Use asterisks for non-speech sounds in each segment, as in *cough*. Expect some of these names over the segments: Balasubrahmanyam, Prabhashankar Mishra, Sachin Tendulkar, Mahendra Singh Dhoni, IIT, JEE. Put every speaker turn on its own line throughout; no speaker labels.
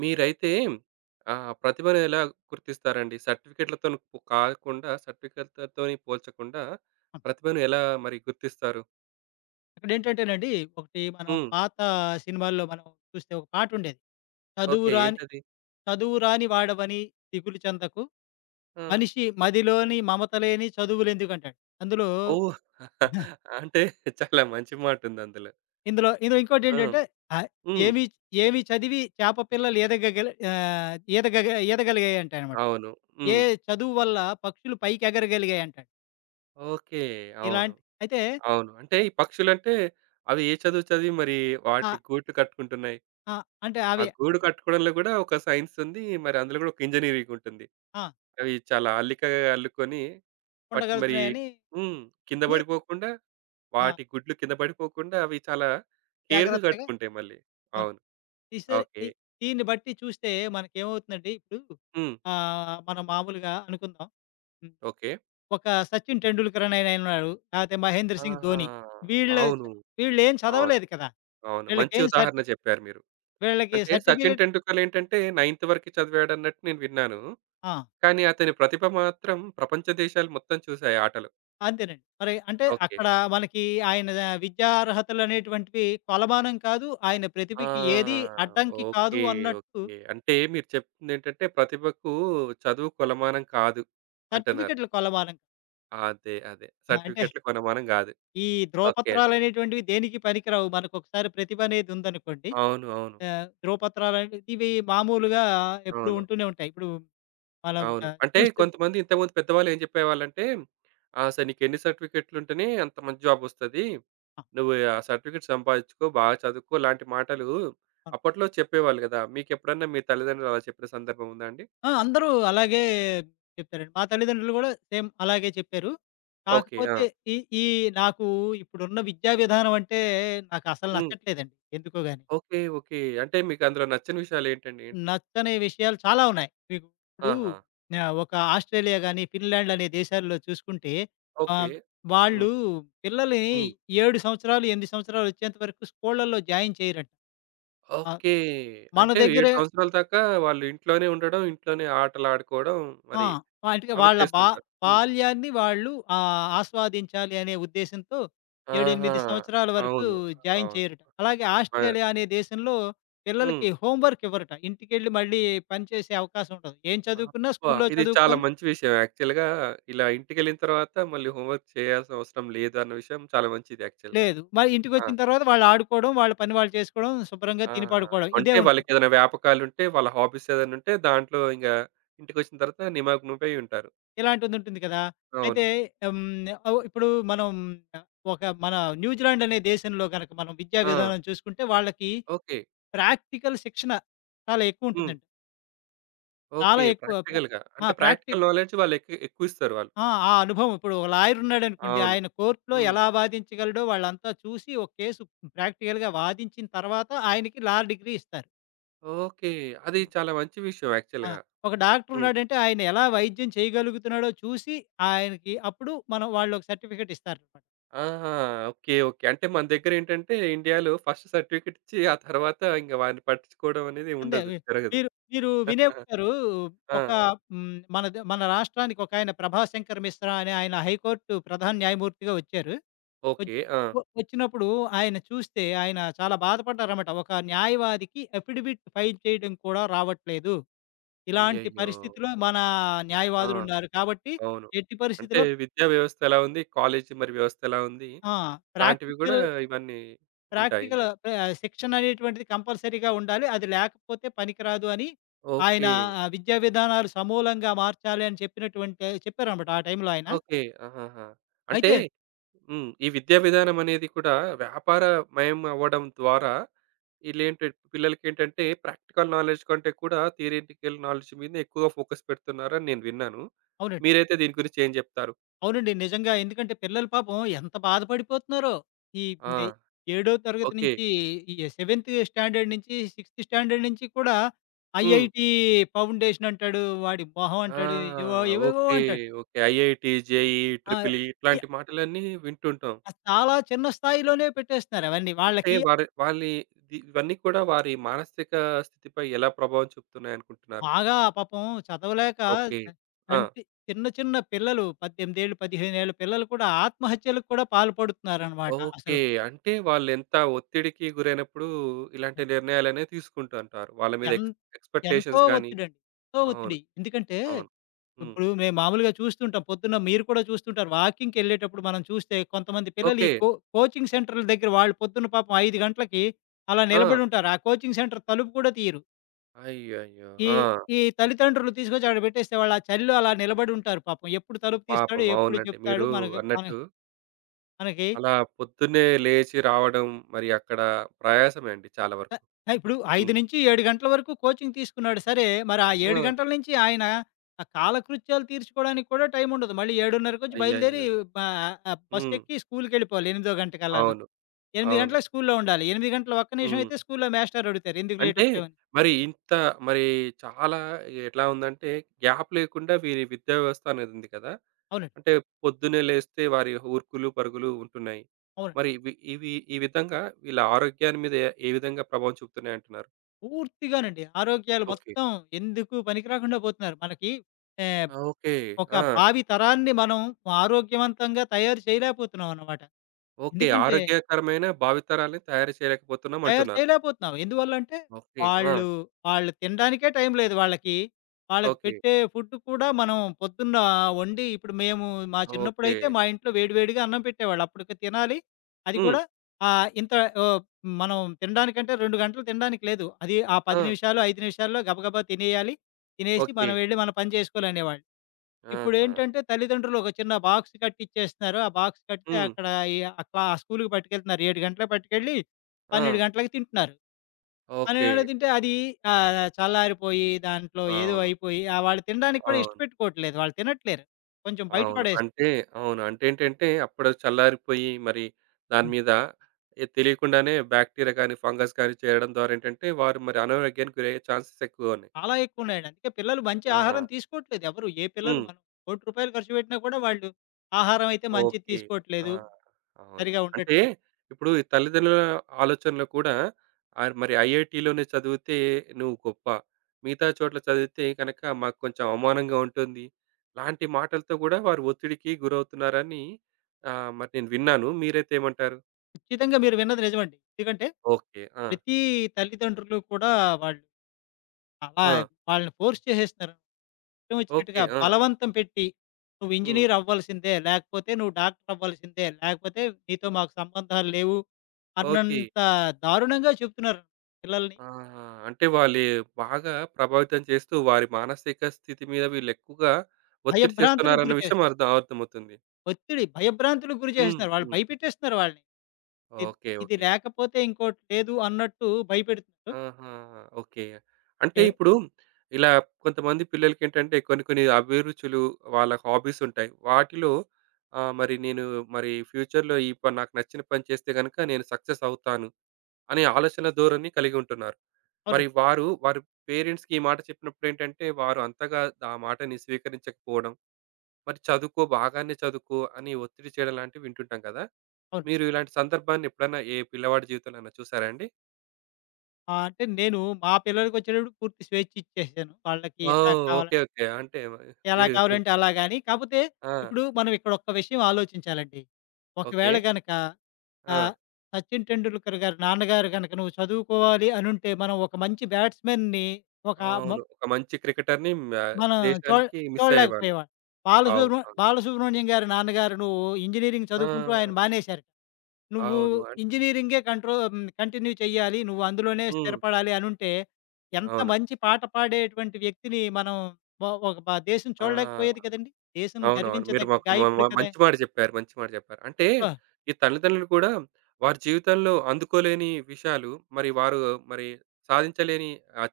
మీరైతే ప్రతిభను ఎలా గుర్తిస్తారండి? సర్టిఫికేట్‌లతోని కాకుండా సర్టిఫికేట్‌లతోని పోల్చకుండా ప్రతిభను ఎలా మరి గుర్తిస్తారు?
అక్కడేంటంటేనండి, ఒకటి మనం
హ్మ్.
పాత సినిమాల్లో మనం చూస్తే ఒక పాటుండేది.
ఓకే.
చదువురాని
ఏంటది?
చదువురాని వాడవని దిగులు చెందకు,
ఆ!
మనిషి మదిలోని మమత లేని చదువులెందుకంటాడు. అందులో
ఓహ్!
*laughs*
*laughs* అంటే చాలా మంచి మాటుంది అందులో.
ఇందులో ఇందులో
ఆ!
ఇంకోటేంటంటే, ఆహ్,
హ్మ్.
ఏమి ఏమి చదివి చేప పిల్లలు ఈదగగలి ఆహ్, ఈదగగ ఈదగలిగాయంటాయనమాట.
అవును.
ఏ
హ్మ్.
చదువు వల్ల పక్షులు పైకెగరగలిగాయంటాడు.
ఓకే. అవును.
ఇలాంటి అయితే
అవును. అంటే ఈ పక్షులంటే అవి ఏ చదువు చదివి మరి వాటిని
ఆహ్,
గూట్లు కట్టుకుంటున్నాయి.
ఆహ్, అంటే
ఆ
అవి
గూడు కట్టుకోవడంలో గూడా ఒక సైన్స్ ఉంది. మరి అందులో గూడా ఒక ఇంజినీరింగ్ ఉంటుంది.
ఆ!
అవి చాలా అల్లికగా అల్లుకొని వాటిని మరి
ఉండగలుగుతున్నాయని
హ్మ్. కింద
అని
పడిపోకుండా
ఆ!
వాటి గుడ్లు కింద పడిపోకుండా అవి చాలా కేర్‌గా
జాగ్రత్తగా
కట్టుకుంటాయి మళ్ళీ.
అవును.
అవును.
ఈ సరి
ఓకే.
ఈ దీన్ని బట్టి చూస్తే మనకేమవుతుందంటే ఇప్పుడు
హ్మ్.
మనం మామూలుగా అనుకుందాం. హ్మ్.
ఓకే.
ఒక 'సచిన్ టెండూల్కర్' అని ఆయన ఉన్నాడు. లేకపోతే 'మహేంద్ర సింగ్
ఆహా!
ధోని' వీళ్ళ
అవును.
వీళ్ళు వీళ్ళేం
అవును.
చదవలేదు కదా!
అవును. మంచి
వీళ్ళకేం సర్ట్
ఉదాహరణ చెప్పారు మీరు.
వీళ్ళకి
అంటే 'సచిన్
సర్టిఫికేట్
టెండూల్కర్' ఏంటంటే నైన్త్ వరకే చదివాడన్నట్టు నేను విన్నాను.
ఆ!
కానీ అతని ప్రతిభ మాత్రం ప్రపంచ దేశాలు మొత్తం చూసాయి ఆటలు.
అంతేనండి. మరి అంటే
ఓకే.
అక్కడ మనకి ఆయన విద్యా అర్హతలనేటువంటివి కొలమానం కాదు. ఆయన ప్రతిభకి ఏది
ఆ!
అడ్డంకి కాదు
ఓకే.
అన్నట్టు
ఓకే. అంటే మీరు చెప్తుందేంటంటే ప్రతిభకు చదువు కొలమానం కాదు అంటున్నారు.
సర్టిఫికేట్‌లు కొలమానం.
అదే. అదే.
కాదు. అంటే
సర్టిఫికేట్‌లు కొలమానం కాదు.
ఈ
ఓకే అండి.
ధ్రువపత్రాలనేటువంటివి దేనికి పనికిరావు. మనకొకసారి ప్రతిభనేదుందనుకోండి
అవును. అవును.
ధ్రువపత్రాలంటే ఇవి మామూలుగా ఎప్పుడూ
అవును.
ఉంటూనే ఉంటాయి. ఇప్పుడు మనం
అవును. అంటే
చూస్తూ
కొంతమంది ఇంతకుముందు పెద్దవాళ్ళు ఏం చెప్పేవాళ్ళంటే, "ఆ! అసలు నీకెన్ని సర్టిఫికేట్‌లు ఉంటేనే అంత మంచి జాబ్ వస్తది.
ఆ!
నువ్వు ఆ సర్టిఫికేట్ సంపాదించుకో, బాగా చదువుకో" లాంటి మాటలు
అవును.
అప్పట్లో చెప్పేవాళ్ళు కదా! మీకెప్పుడన్నా మీ తల్లిదండ్రులు అలా చెప్పిన సందర్భం ఉందా అండి?
ఆ! అందరూ అలాగే చెప్తారండి. మా తల్లిదండ్రులు గూడా సేమ్ అలాగే చెప్పారు.
ఓకే. ఆ!
కాకపోతే ఈ ఈ నాకు ఇప్పుడున్న విద్యా విధానం అంటే నాకసలు
హ్మ్.
నచ్చట్లేదండి. ఎందుకో గాని.
ఓకే. ఓకే. అంటే మీకు అందులో నచ్చిన విషయాలేంటండి? ఏంటి?
నచ్చని విషయాలు చాలా ఉన్నాయి. మీకు ఇప్పుడు
ఆహా!
ఒక ఆస్ట్రేలియా గాని, ఫిన్లాండ్ అనే దేశాల్లో చూసుకుంటే
ఓకే.
ఆహ్,
హ్మ్.
వాళ్ళు పిల్లల్ని
హ్మ్.
7 సంవత్సరాలు, 8 సంవత్సరాలొచ్చేంత వరకు స్కూళ్ళల్లో జాయిన్ చేయరంట. ఆ!
ఓకే.
మన
అంటే 7
దగ్గరే
సంవత్సరాల దాకా వాళ్ళు ఇంట్లోనే ఉండడం, ఇంట్లోనే ఆటలాడుకోవడం
ఆ!
మరి
వాటికి
అవి
వాళ్ళ బా
చేస్తుంటారు. హ్మ్.
బాల్యాన్ని వాళ్ళు ఆస్వాదించాలి అనే ఉద్దేశ్యంతో 7,
ఆహా!
8 సంవత్సరాల వరకు
అవును.
జాయిన్
అవును.
చేయరట. అలాగే
ఆ!
ఆస్ట్రేలియా అనే దేశంలో
హ్మ్.
పిల్లలకి హోంవర్క్ ఇవ్వరట. ఇంటికెళ్ళి మళ్ళీ పని చేసే అవకాశం ఉండదు. ఏం చదువుకున్నా
అబ్బా!
స్కూల్లో
ఇది చాలా
చదువుకోవాలి.
మంచి విషయం యాక్చువల్‌గా. ఇలా ఇంటికెళ్ళిన తర్వాత మళ్ళీ హోంవర్క్ చేయాల్సిన అవసరం లేదు అన్న విషయం చాలా మంచిది యాక్చువల్‌గా.
లేదు. మరి
ఆ!
ఇంటికొచ్చిన తర్వాత వాళ్ళు ఆడుకోవడం, వాళ్ళ పని వాళ్ళు చేసుకోవడం, శుభ్రంగా
ఆ!
తిని పడుకోవడం ఇదే
అంటే
ఉంటుంది.
వాళ్ళకేదైనా వ్యాపకాలుంటే, వాళ్ళ హాబీస్ ఏదైనా ఉంటే దాంట్లో ఇంటికొచ్చిన తర్వాత నిమగ్నమై ఉంటారు.
ఇలాంటిది ఉంటుంది కదా! అయితే
అవును.
హ్మ్. ఇప్పుడు మనం ఒక మన న్యూజిలాండ్ అనే దేశంలో గనక మనం విద్యా
ఆ!
విధానం చూసుకుంటే వాళ్ళకి
ఓకే.
ప్రాక్టికల్ శిక్షణ చాలా
హ్మ్.
ఎక్కువుంటుందండి. చాలా
ఓకే.
ఎక్కువ ప్ర
ప్రాక్టికల్‌గా.
ఆ!
అంటే
ప్రాక్టి
ప్రాక్టికల్ నాలెడ్జ్ ఎక్కువిస్తారు వాళ్ళు.
ఆ! ఆ అనుభవం ఇప్పుడు ఒక లాయర్ ఉన్నాడనుకోండి,
అవును.
ఆయన కోర్ట్‌లో
హ్మ్.
ఎలా వాదించగలడో వాళ్ళంతా చూసి, ఒక కేసు ప్రాక్టికల్‌గా వాదించిన తర్వాత ఆయనకి లా డిగ్రీ ఇస్తారు.
ఓకే. అది చాలా మంచి విషయం
ఆ!
యాక్చువల్‌గా.
ఒక డాక్టర్
హ్మ్.
ఉన్నాడంటే, ఆయన ఎలా వైద్యం చేయగలుగుతున్నాడో చూసి, ఆయనకి అప్పుడు వాళ్ళు ఒక సర్టిఫికేట్ ఇస్తారనమాట.
ఆహా! ఓకే. ఓకే. అంటే మన దగ్గరేంటంటే ఇండియాలో ఫస్ట్ సర్టిఫికేట్ ఇచ్చి, ఆ తర్వాత ఇంక వారిని పట్టించుకోవడం అనేది
అంతే
ఉండదు.
వి
జరగదు.
మీరు మీరు వినే
*laughs*
ఉంటారు.
ఆ!
ఒక హ్మ్. మన రాష్ట్రానికి ఒకాయన 'ప్రభాశంకర్ మిశ్రా' అనే ఆయన హైకోర్టు ప్రధాన న్యాయమూర్తిగా వచ్చారు.
ఓకే.
వచ్చి
ఆ!
వచ్చినప్పుడు ఆయన చాలా బాధపడ్డారన్నమాట. ఒక న్యాయవాదికి అఫిడవిట్ ఫైల్ చేయడం కూడా రావట్లేదు. ఇలాంటి
అయ్యయ్యో!
పరిస్థితిలో మన
ఆ!
న్యాయవాదులున్నారు. కాబట్టి
అవును.
ఎట్టి
అంటే
పరిస్థితిలో
విద్యా వ్యవస్థ ఎలా ఉంది? కాలేజీ మరి వ్యవస్థ ఎలా ఉంది?
ఆ!
లాంటివి గూడా
ప్రాక్టికల్
ఇవన్నీ ఉంటాయి
ప్రాక్టికల్
ఇందులో.
ప శిక్షణ అనేటువంటిది కంపల్సరీగా ఉండాలి. అది లేకపోతే పనికిరాదు అని ఆయన
ఓకే.
విద్యా విధానాలు సమూలంగా మార్చాలి అని చెప్పారన్నమాట ఆ టైంలో ఆయన.
ఓకే. ఆహాహా! అంటే
అయితే
హ్మ్. ఈ విద్యా విధానం అనేది కూడా వ్యాపారమయం అవ్వడం ద్వారా ఈళ్ళేంటి పిల్లలకేంటంటే ప్రాక్టికల్ నాలెడ్జ్ కంటే కూడా థియరిటికల్ నాలెడ్జ్ మీద ఎక్కువ ఫోకస్ పెడుతున్నారని నేను విన్నాను.
అవునండి.
మీరైతే దీని గురించి ఏం జెప్తారు?
అవునండి. నిజంగా. ఎందుకంటే పిల్లలు పాపం ఎంత బాధపడిపోతున్నారో. ఈ
ఆ!
నె ఏడో తరగతి
ఓకే.
నుంచి సెవెంత్ స్టాండర్డ్ నుంచి, సిక్స్త్ స్టాండర్డ్ నుంచి కూడా
హ్మ్.
ఐఐటీ ఫౌండేషన్ అంటాడు. వాడి మొహం
ఆ!
అంటాడు. ఏవేవో
ఓకే.
అంటాడు.
ఓకే. ఐఐటీ, జేఈఈ,
ఆ!
ట్రిపుల్ ఈ
ఈ
ఇట్లాంటి మాటలన్నీ వింటుంటాం.
ఆ చాలా చిన్న స్థాయిలోనే పెట్టేస్తున్నారు అవన్నీ.
అంటే
వాళ్ళకి
వారి వాళ్ళి ది ఇవన్నీ కూడా వారి మానసిక స్థితిపై ఎలా ప్రభావం చూపుతున్నాయనుకుంటున్నారు?
బాగా పాపం చదవలేక
ఓకే. ఆ!
తంటి చిన్న చిన్న పిల్లలు 18 ఏళ్ళు, 15 ఏళ్ళ పిల్లలు కూడా ఆత్మహత్యలకు కూడా పాల్పడుతున్నారనమాట
ఓకే.
అసలు.
అంటే వాళ్ళెంత ఒత్తిడికి గురైనప్పుడు ఇలాంటి నిర్ణయాలనేవి తీసుకుంటుంటారు. వాళ్ళ మీద
ఎన్ ఎంతో
ఎక్స్‌పెక్టేషన్స్ గాని
ఒత్తిడండి. ఎంతో
అవును.
ఒత్తిడి. ఎందుకంటే,
అవును. హ్మ్.
ఇప్పుడు మేము మామూలుగా చూస్తుంటాం. పొద్దున్న మీరు కూడా చూస్తుంటారు. వాకింగ్‌కెళ్ళేటప్పుడు మనం చూస్తే కొంతమంది పిల్లలు ఈ
ఓకే.
కో కోచింగ్ సెంటర్‌ల దగ్గర వాళ్ళు పొద్దున్న పాపం 5 గంటలకి అలా
ఆ!
నిలబడి ఉంటారు. ఆ కోచింగ్ సెంటర్ తలుపు కూడా తీయరు.
అయ్యయ్యో!
ఈ
ఆ!
ఈ తల్లిదండ్రులు తీసుకొచ్చి ఆడ పెట్టేస్తే వాళ్ళు ఆ చలిలో అలా నిలబడి ఉంటారు పాపం. ఎప్పుడు తలుపు
పాపం
తీస్తాడు? ఎప్పుడు
అవునండి.
చెప్తాడు?
మీరు
మనకి మన
అన్నట్టు
మనకి
అలా పొద్దున్నే లేచి రావడం మరి అక్కడ ప్రయాసమే అండి చాలా
అ!
వరకు.
ఆ! ఇప్పుడు
హ్మ్.
5-7 గంటల వరకు కోచింగ్ తీసుకున్నాడు సరే, మరి ఆ
ఆ!
7 గంటల నుంచి ఆయన ఆ కాలకృత్యాలు తీర్చుకోవడానికి కూడా టైముండదు. మళ్ళీ 7:30కొచ్చి బయలుదేరి
అయ్యయ్యో!
బా
హ్మ్.
బస్సెక్కి స్కూలుకెళ్ళిపోవాలి 8 గంటకల్లాను.
అవును.
8
అవును.
గంటలకు స్కూలులో ఉండాలి. 8 గంటల ఒక్క నిమిషం
హ్మ్.
అయితే స్కూలులో మేస్టారు అడుగుతారు, "ఎందుకు
అంటే
లేటొచ్చావని?"
మరి ఇంత మరి చాలా ఎట్లా ఉందంటే గ్యాప్ లేకుండా వీరి విద్యా వ్యవస్థ అనేది ఉంది కదా!
అవునండి.
అంటే పొద్దున్నే లేస్తే వారి ఉరుకులు, పరుగులు ఉంటున్నాయి.
అవునండి.
మరి ఇవి ఇవి ఈ విధంగా వీళ్ళ ఆరోగ్యాన్ని మీద ఏ ఏ విధంగా ప్రభావం చూపుతున్నాయి అంటున్నారు?
పూర్తిగానండి. ఆరోగ్యాలు
ఓకే.
మొత్తం ఎందుకు పనికి రాకుండా పోతున్నారు. మనకి ఆహ్,
ఆ! ఓకే.
ఒక
ఆ!
భావి తరాన్ని మనం ఆరోగ్యవంతంగా తయారు చేయలేకపోతున్నామనమాట.
ఓకే.
ఎందుకంటే
ఆరోగ్యకరమైన భావితరాల్ని తయారు చేయలేకపోతున్నాం
తయారు
అంటున్నారు.
చేయలేకపోతున్నాం. ఎందువల్లంటే,
ఓకే. ఆ!
వాళ్ళు వాళ్ళు తినడానికే టైం లేదు వాళ్ళకి. వాళ్ళకి
ఓకే.
పెట్టే ఫుడ్ కూడా మనం పొద్దున్న వండి ఇప్పుడు మేము మా
ఓకే.
చిన్నప్పుడైతే మా ఇంట్లో వేడి వేడిగా అన్నం పెట్టేవాళ్ళు. అప్పటికి తినాలి. అది
హ్మ్.
కూడా ఆహ్, ఇంత ఓహ్, మనం తినడానికంటే 2 గంటలు తినడానికి లేదు. అది ఆ
ఆ!
10 నిమిషాలు, 5 నిమిషాల్లో గబగబా తినేయాలి. తినేసి
ఓకే.
మనం వెళ్లి మన పని చేసుకోవాలనేవాళ్ళు.
ఆహా!
ఇప్పుడేంటంటే తల్లిదండ్రులు ఒక చిన్న బాక్స్ కట్టిచ్చేస్తున్నారు. ఆ బాక్స్ కడితే
హ్మ్.
అక్కడ ఈ అట్లా ఆ స్కూలుకి పట్టుకెళ్తున్నారు. 7 గంటలకు పట్టుకెళ్ళి
ఆ!
12 గంటలకి తింటున్నారు.
ఓకే.
12 గంటలకు తింటే అది చల్లారిపోయి దాంట్లో ఏదో
అవును.
అయిపోయి వాళ్ళు తినడానికి కూడా
అవును.
ఇష్టపెట్టుకోవట్లేదు. వాళ్ళు తినట్లేరు. కొంచెం బయట
అవును.
పడేస్
అంటే అవును. అంటే ఏంటంటే, అప్పుడు చల్లారిపోయి మరి దాని
హ్మ్.
మీద తెలియకుండానే బాక్టీరియా గానీ, ఫంగస్ గానీ చేరడం ద్వారా ఏంటంటే, వారు మరి అనారోగ్యానికి గురయ్యే చాన్సెస్ ఎక్కువగా ఉన్నాయి.
చాలా ఎక్కువున్నాయండి. అందుకే పిల్లలు మంచి
ఆహా!
ఆహారం తీసుకోవట్లేదు ఎవరు. ఏ పిల్లలు
హ్మ్.
మనం ₹1,00,00,000 ఖర్చు పెట్టినా కూడా వాళ్ళు ఆహారం అయితే మంచిది
ఓకే. ఆ!
తీసుకోవట్లేదు.
అవును.
సరిగా
అంటే
ఉండట్లేదు.
ఇప్పుడు ఈ తల్లిదండ్రుల ఆలోచనలో కూడా మరి ఐఐటీలోనే చదివితే నువ్వు గొప్ప. మిగతా చోట్ల చదివితే గనక మాకు కొంచెం అవమానంగా ఉంటుంది. లాంటి మాటలతో కూడా వారు ఒత్తిడికి గురవుతున్నారని మరి నేను విన్నాను. మీరైతే ఏమంటారు?
ఖచ్చితంగా మీరు విన్నది నిజమండి. ఎందుకంటే
ఓకే. ఆ!
ప్రతి తల్లిదండ్రులు కూడా వాళ్ళు అలా
ఆ!
వాళ్ళని ఫోర్స్ చేసేస్తున్నారు. ఇష్టం
ఓకే.
వచ్చినట్టుగా
ఆ!
బలవంతం పెట్టి, "నువ్వు
హ్మ్.
ఇంజినీర్ అవ్వాల్సిందే, లేకపోతే నువ్వు డాక్టర్ అవ్వాల్సిందే, లేకపోతే నీతో మాకు సంబంధాలు లేవు"
ఓకే.
అన్నంత దారుణంగా చెప్తున్నారు. పిల్లల్ని
ఆహా! అంటే వాళ్ళు బాగా ప్రభావితం చేస్తూ వారి మానసిక స్థితి మీద వీళ్ళెక్కువగా ఒత్తిడి
భయభ్రాంతులకు
చేస్తున్నారన్న
గురి చేస్
విషయం అర్థమవుతుంది.
ఒత్తిడి, భయభ్రాంతులకు గురి
హ్మ్.
చేసేస్తున్నారు. వాళ్ళు
హ్మ్.
భయపెట్టేస్తున్నారు వాళ్ళని. ఇది
ఓకే.
ఇది
ఓకే.
లేకపోతే ఇంకోటి లేదు అన్నట్టు భయపెడుతున్నారు.
ఆహా! ఓకే. అంటే
ఏ
ఇప్పుడు ఇలా కొంతమంది పిల్లలకేంటంటే కొన్ని కొన్ని అభిరుచులు, వాళ్ళ హాబీస్ ఉంటాయి. వాటిలో ఆహ్, మరి నేను మరి ఫ్యూచర్‌లో ఈ పని నాకు నచ్చిన పని చేస్తే గనుక నేను సక్సెస్ అవుతాను అనే ఆలోచన ధోరణి కలిగి ఉంటున్నారు. మరి
అవునండి.
వారి పేరెంట్స్‌కి ఈ మాట చెప్పినప్పుడేంటంటే వారు అంతగా ఆ మాటని స్వీకరించకపోవడం, మరి చదువుకో బాగానే చదువుకో అని ఒత్తిడి చేయడం లాంటివి వింటుంటాం కదా!
అవును.
మీరు ఇలాంటి సందర్భాన్ని ఎప్పుడైనా ఏ పిల్లవాడి జీవితంలోనైనా చూసారా అండి?
ఆ! అంటే నేను మా పిల్లలకొచ్చేటప్పుడు పూర్తి స్వేచ్ఛ ఇచ్చేసాను. వాళ్ళకి ఎలా
ఓహ్! ఓకే.
కావాలంటే
ఓకే. అంటే
ఎలా
మీరు
కావాలంటే అలా గాని, కాపోతే
ఆ!
ఇప్పుడు మనం ఇక్కడ ఒక్క విషయం ఆలోచించాలండి.
ఓకే.
ఒకవేళ గనక
ఆ!
ఆహ్, 'సచిన్ టెండూల్కర్' గారి నాన్నగారు గనక నువ్వు చదువుకోవాలి అనుంటే, మనం ఒక మంచి బ్యాట్స్‌మెన్‌ని ఒక మ
అవును. ఒక మంచి క్రికెటర్‌ని
మనం చూ
దేశానికి మిస్ అయ్యేవాళ్ళం.
చూడలేకపోయేవాళ్ళం.
అవును. అవును.
బాలసుబ్రహ్మణ్యం గారి నాన్నగారు నువ్వు ఇంజినీరింగ్
ఆ!
చదువుకుంటూ ఆయన మానేశారు. నువ్వు
అవును.
ఇంజినీరింగే కంట్రో హ్మ్. కంటిన్యూ చెయ్యాలి. నువ్వు అందులోనే
హ్మ్.
స్థిరపడాలి అనుంటే, ఎంత
అవును.
మంచి పాట పాడేటువంటి వ్యక్తిని మనం ఒ ఒక బ దేశం
ఆ!
చూడలేకపోయేది కదండీ! దేశం
అవునవును. మీరు
గర్వించదగ్గ
మాకు మ మ
గాయకుడు కదా!
మంచి మాట చెప్పారు. మంచి మాట చెప్పారు. అంటే
ఆ!
ఈ తల్లిదండ్రులు కూడా వారి జీవితంలో అందుకోలేని విషయాలు మరి వారు మరి సాధించలేని ఆహ్,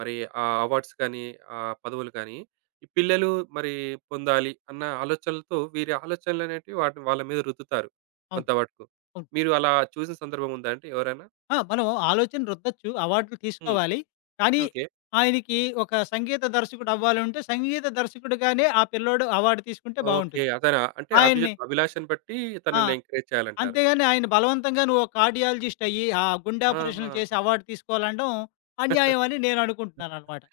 మరి ఆ అవార్డ్స్ కానీ, ఆ పదవులు కానీ ఈ పిల్లలు మరి పొందాలి అన్న ఆలోచనలతో వీరి ఆలోచనలనేటివి వాటిని వాళ్ళ మీద రుద్దుతారు
అవును.
కొంత వరకు.
అవును.
మీరు అలా చూసిన సందర్భం ఉందా అండి ఎవరైనా?
ఆ! మనం ఆలోచన రుద్దొచ్చు. అవార్డులు
హ్మ్.
తీసుకోవాలి. కానీ
ఓకే.
ఆయనకి ఒక సంగీత దర్శకుడు అవ్వాలంటే, సంగీత దర్శకుడుగానే ఆ పిల్లోడు అవార్డ్ తీసుకుంటే
ఓకే.
బావుంటుంది.
అతనా అంటే
ఆయన్ని
అభిలాషను బట్టి
ఆ!
తనని ఎంకరేజ్ చేయాలంటారు.
అంతేగాని ఆయన బలవంతంగా నువ్వు ఒక కార్డియాలజిస్ట్ అయ్యి, ఆ గుండె
ఆహా!
ఆపరేషన్‌లు చేసి అవార్డ్ తీసుకోవాలనడం అన్యాయం అని నేను అనుకుంటున్నాననమాట.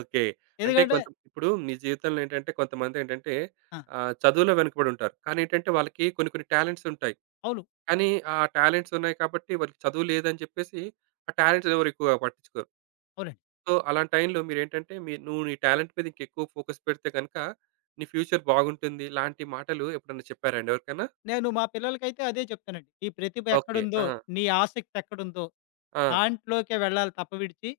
ఓకే. అంటే
ఎందుకంటే
కొంత ఇప్పుడు మీ జీవితంలో ఏంటంటే కొంతమందేంటంటే
ఆ!
చదువులో వెనకబడి ఉంటారు. కానీ ఏంటంటే వాళ్ళకి కొన్ని కొన్ని టాలెంట్స్ ఉంటాయి.
అవును.
కానీ ఆ టాలెంట్స్ ఉన్నాయి కాబట్టి వాళ్ళకి చదువు లేదని చెప్పేసి ఆ టాలెంట్స్‌ని ఎవరు ఎక్కువగా పట్టించుకోరు.
అవునండి.
సో, అలాంటి టైంలో మీరేంటంటే నువ్వు నీ టాలెంట్ మీద ఇంకా ఎక్కువ ఫోకస్ పెడితే గనుక నీ ఫ్యూచర్ బాగుంటుంది. ఇలాంటి మాటలు ఎప్పుడన్నా చెప్పారండి ఎవరికైనా?
నేను మా పిల్లలకైతే అదే చెప్తానండి. "నీ ప్రతిభ
ఓకే.
ఎక్కడుందో,
ఆ!
నీ ఆసక్తి ఎక్కడుందో
ఆ!
దాంట్లోకే వెళ్ళాలి తప్ప విడిచి,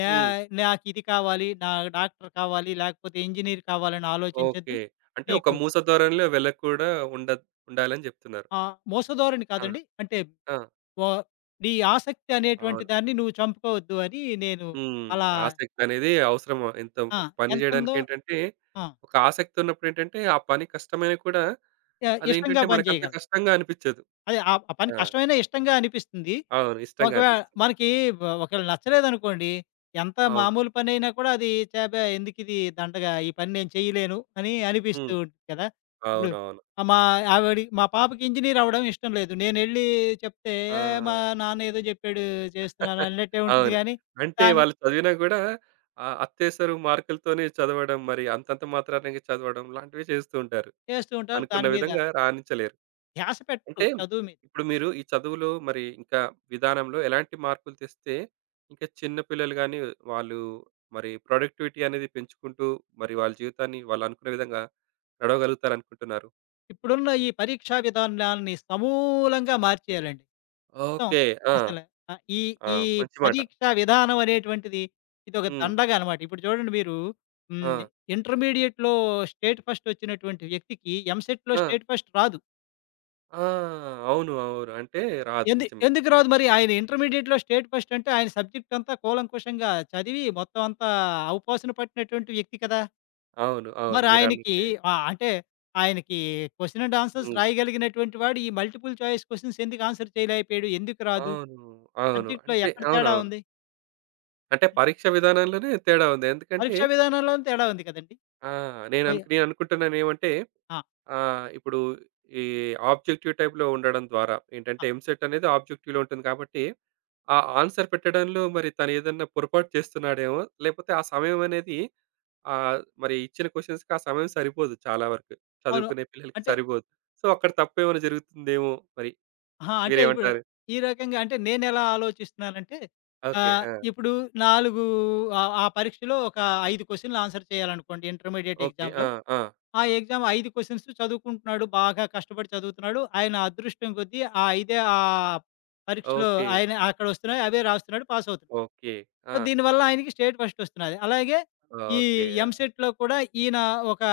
నా
హ్మ్.
నాకిది కావాలి, నాకు డాక్టర్ కావాలి, లేకపోతే ఇంజినీర్ కావాలని ఆలోచించొద్దు.
ఓకే. అంటే ఒక
నీకు
మూస ధోరణిలో వెళ్ళకుండా ఉండ ఉండాలని జెప్తున్నారు.
మోసధోరణి
ఆ!
కాదండి. అంటే
ఆ!
వ నీ ఆసక్తి అనేటువంటి
అవును.
దాన్ని నువ్వు చంపుకోవద్దు" అని నేను
హ్మ్.
అలా
ఆసక్తి అనేది అవసరం. ఎంత
ఆ!
ఒక పని
ఎంతుందో
చేయడానికేంటంటే,
ఆ!
ఒక ఆసక్తి ఉన్నప్పుడు ఏంటంటే, ఆ పని కష్టమైనా కూడా
యాహ్! ఇష్టంగా
అదేంటంటే
పని
మనకంత
చేయగలం.
కష్టంగా అనిపించదు.
అదే ఆ ఆ పని
ఆ!
కష్టమైనా ఇష్టంగా అనిపిస్తుంది.
అవును. ఇష్టంగా
ఒకవేళ
అనిపిస్తుంది.
మనకి ఒ ఒకవేళ నచ్చలేదనుకోండి, ఎంత
అవును.
మామూలు పనైనా కూడా అది ఛ! అబ్బే! ఎందుకిది దండగా ఈ పని నేను చేయలేను అని అనిపిస్తూ
హ్మ్.
ఉంటుంది కదా! ఇప్పుడు
అవునవును.
ఆహ్, మా ఆవిడి మా పాపకి ఇంజినీర్ అవ్వడం ఇష్టం లేదు. నేనెళ్ళి చెప్తే,
ఆ!
"ఏ మా నాన్న ఏదో చెప్పాడు చేస్తున్నాను"
*laughs*
అన్నట్టే ఉంటుంది
అవును.
గానీ,
అంటే
దాన్ని
వాళ్ళు చదివినా కూడా అత్యవసర మార్కులతోనే చదవడం, మరి అంతంత మాత్రానికి చదవడం లాంటివి చేస్తూ ఉంటారు.
చేస్తూ ఉంటారు.
అనుకున్న
దాని మీద
విధంగా రాణించలేరు.
ధ్యాస పెట్టరు
అంటే
చదువు మీద.
ఇప్పుడు మీరు ఈ చదువులో మరి ఇంకా విధానంలో ఎలాంటి మార్పులు తెస్తే ఇంకా చిన్న పిల్లలు కానీ వాళ్ళు మరి ప్రొడక్టివిటీ అనేది పెంచుకుంటూ మరి వాళ్ళ జీవితాన్ని వాళ్ళు అనుకునే విధంగా నడవగలుగుతారు అనుకుంటున్నారు?
ఇప్పుడున్న ఈ పరీక్షా విధానాన్ని సమూలంగా మార్చేయాలండి. మొత్తం
ఓకే. ఆ,
అసల ఆహ్, ఈ
ఆ,
ఈ
మంచి మాట.
పరీక్షా విధానం అనేటువంటిది ఇదొక
ఉమ్,
దండగ అనమాట. ఇప్పుడు చూడండి మీరు హ్మ్.
ఆ,
ఇంటర్మీడియేట్‌లో స్టేట్ ఫస్ట్ వచ్చినటువంటి వ్యక్తికి ఎంసెట్‌లో
ఆ,
స్టేట్ ఫస్ట్ రాదు.
ఆ, అవును, అవును, అంటే రాదు, నిజమే,
ఎందుకు
నిజమే,
రాదు మరి? ఆయన ఇంటర్మీడియేట్‌లో స్టేట్ ఫస్ట్ అంటే ఆయన సబ్జెక్ట్ అంతా కూలంకుషంగా చదివి మొత్తం అంతా ఔపాసన పట్టినటువంటి వ్యక్తి కదా!
అవును, అవును,
మరి
మీరు
ఆయనకి
అన్నట్టే.
ఆహ్, అంటే ఆయనకి క్వెషన్ అండ్ ఆన్సర్స్
ఉమ్,
రాయగలిగినటువంటి వాడు ఈ మల్టిపుల్ చాయిస్ క్వెషన్స్ ఎందుకు ఆన్సర్ చేయలేకపోయాడు? ఎందుకు రాదు?
అవును, అవును,
సబ్జెక్ట్‌లో
అంటే
ఎక్కడ
అవును,
తేడా
అవును,
ఉంది?
అంటే పరీక్ష విధానంలోనే తేడా ఉంది ఎందుకంటే
పరీక్షా విధానంలోనే తేడా ఉంది కదండీ!
ఆ,
అయ్
నేను అనుకుంటున్నాను ఏమంటే
ఆ!
ఆ! ఇప్పుడు ఈ ఆబ్జెక్టివ్ టైప్‌లో ఉండడం ద్వారా
ఆ!
ఏంటంటే, ఎంసెట్ అనేది ఆబ్జెక్టివ్‌లో ఉంటుంది కాబట్టి, ఆ ఆన్సర్ పెట్టడంలో మరి తనేదన్నా పొరపాటు చేస్తున్నాడేమో! లేపోతే ఆ సమయం అనేది ఆహ్, మరి ఇచ్చిన క్వెషన్స్‌కి ఆ సమయం సరిపోదు చాలా వరకు.
అవును.
చదువుకునే పిల్లలకి
అంటే
సరిపోదు. సో, అక్కడ తప్పేమైనా జరుగుతుందేమో మరి.
అహా! అంటే ఇప్పుడు
మీరేమంటారు?
ఈ రకంగా అంటే నేనెలా ఆలోచిస్తున్నానంటే
ఓకే. ఆ!
ఇప్పుడు 4 ఆహ్, ఆ పరీక్షలో ఒక 5 క్వెషన్‌లు ఆన్సర్ చేయాలనుకోండి ఇంటర్మీడియేట్
ఓకే.
ఎగ్జామ్‌లో.
ఆ! ఆ!
ఆ ఎగ్జామ్ 5 క్వెషన్స్ చదువుకుంటున్నాడు. బాగా కష్టపడి చదువుతున్నాడు. ఆయన అదృష్టం కొద్దీ ఆ 5 పరీక్షలో
ఓకే.
ఆయన అక్కడ వస్తున్నాయి. అవే రాస్తున్నాడు. పాస్ అవుతున్నాడు.
ఓకే.
సో,
ఆ!
దీనివల్ల ఆయనకి స్టేట్ ఫస్ట్ వస్తున్నాది. అలాగే ఈ
ఓకే. ఆ!
ఎంసెట్‌లో కూడా ఈయన ఒక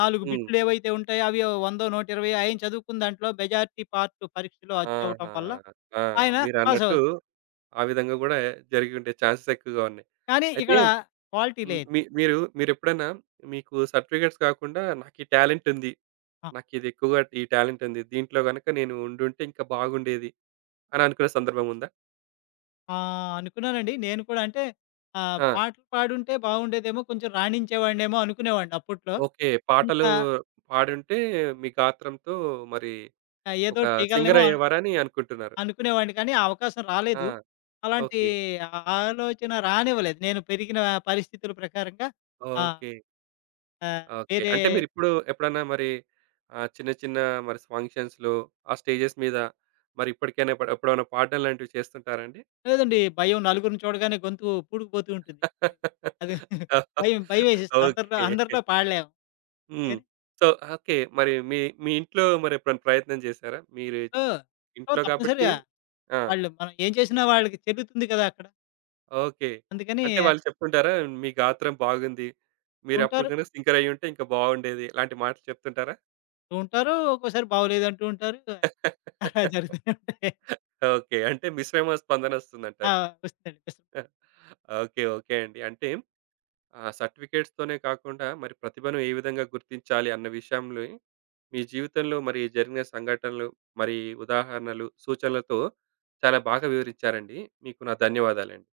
4
హ్మ్.
బిట్లు ఏవైతే ఉంటాయో అవి 100, 120 ఆయన చదువుకున్న దాంట్లో మెజారిటీ పార్ట్ పరీక్షలో అచ్చవ్వటం
ఆహా!
వల్ల
ఆ!
ఆయన పాస్
మీరన్నట్టు
అవ్వచ్చు.
ఆ విధంగా గూడా జరిగి ఉండే ఛాన్సెస్ ఎక్కువగా ఉన్నాయి.
కానీ
అయితే
ఇక్కడ క్వాలిటీ
హ్మ్.
లేదు.
మీ మీరు మీరెప్పుడైనా మీకు సర్టిఫికేట్స్ కాకుండా నాకు ఈ టాలెంట్ ఉంది. నాకు ఇది ఎక్కువగా ఈ టాలెంట్ ఉంది. దీంట్లో గనుక నేను ఉండుంటే ఇంకా బాగుండేది అని అనుకున్న సందర్భం ఉందా?
ఆ! అనుకున్నానండి. నేను కూడా అంటే
ఆ!
పాటలు పాడుంటే బాగుండేదేమో, కొంచెం రాణించేవాడినేమో అనుకునేవాడిని అప్పట్లో.
ఓకే.
అంత
పాటలు పాడుంటే మీ గాత్రంతో మరి ఒక
ఏదోటి
సింగర్
చేయగలనేమో
అయ్యేవారని అనుకుంటున్నారు.
అనుకునేవాడిని. కానీ ఆ అవకాశం
ఆ!
రాలేదు. అలాంటి
ఓకే.
ఆలోచన రానివ్వలేదు. నేను పెరిగిన పరిస్థితుల ప్రకారంగా ఆహ్,
ఓకే.
ఆహ్,
ఓకే.
వేరే
అంటే మీరిప్పుడు ఎప్పుడన్నా మరి చిన్న చిన్న మరి ఫంక్షన్స్‌లో ఆ స్టేజెస్ మీద మరి ఇప్పటికైనా ఎప్పుడైనా పాడడం లాంటివి చేస్తుంటారా అండి?
లేదండి భయం నలుగురిని చూడగానే గొంతు పూడుకుపోతూ ఉంటుంది. అది
*laughs*
భయం భయమేసేస్తుంది. అందరిలో
ఓకే.
అందరిలో పాడలేము.
హ్మ్.
అందుకని
సో, ఓకే. మరి మీ మీ ఇంట్లో మరెప్పుడైనా ప్రయత్నం చేశారా? మీరు
సో, సో,
ఇంట్లో కాబట్టి
తప్పనిసరిగా
ఆ!
వాళ్ళు మనం ఏం చేసినా వాళ్ళకి చెల్లుతుంది కదా! అక్కడ.
ఓకే.
అందుకని
అంటే వాళ్ళు చెప్తుంటారా? మీ గాత్రం బాగుంది. మీరప్పుడు
ఉంటారు.
గనుక సింగర్ అయ్యుంటే ఇంకా బాగుండేది. ఇలాంటి మాటలు చెప్తుంటారా?
ఉంటారు. ఒక్కోసారి బాగోలేదంటూ ఉంటారు. అలా
*laughs*
జరుగుతూనే ఉంటాయి.
ఓకే. అంటే మిశ్రమ
ఆ!
స్పందనొస్తుందంటారు.
వస్తాడు.
ఓకే. ఓకే అండి. అంటే ఆ సర్టిఫికేట్స్‌తోనే కాకుండా మరి ప్రతిభను ఏ విధంగా గుర్తించాలి అన్న విషయంలో మీ జీవితంలో మరి జరిగిన సంఘటనలు, మరి ఉదాహరణలు, సూచనలతో చాలా బాగా వివరించారండి. మీకు నా ధన్యవాదాలండి.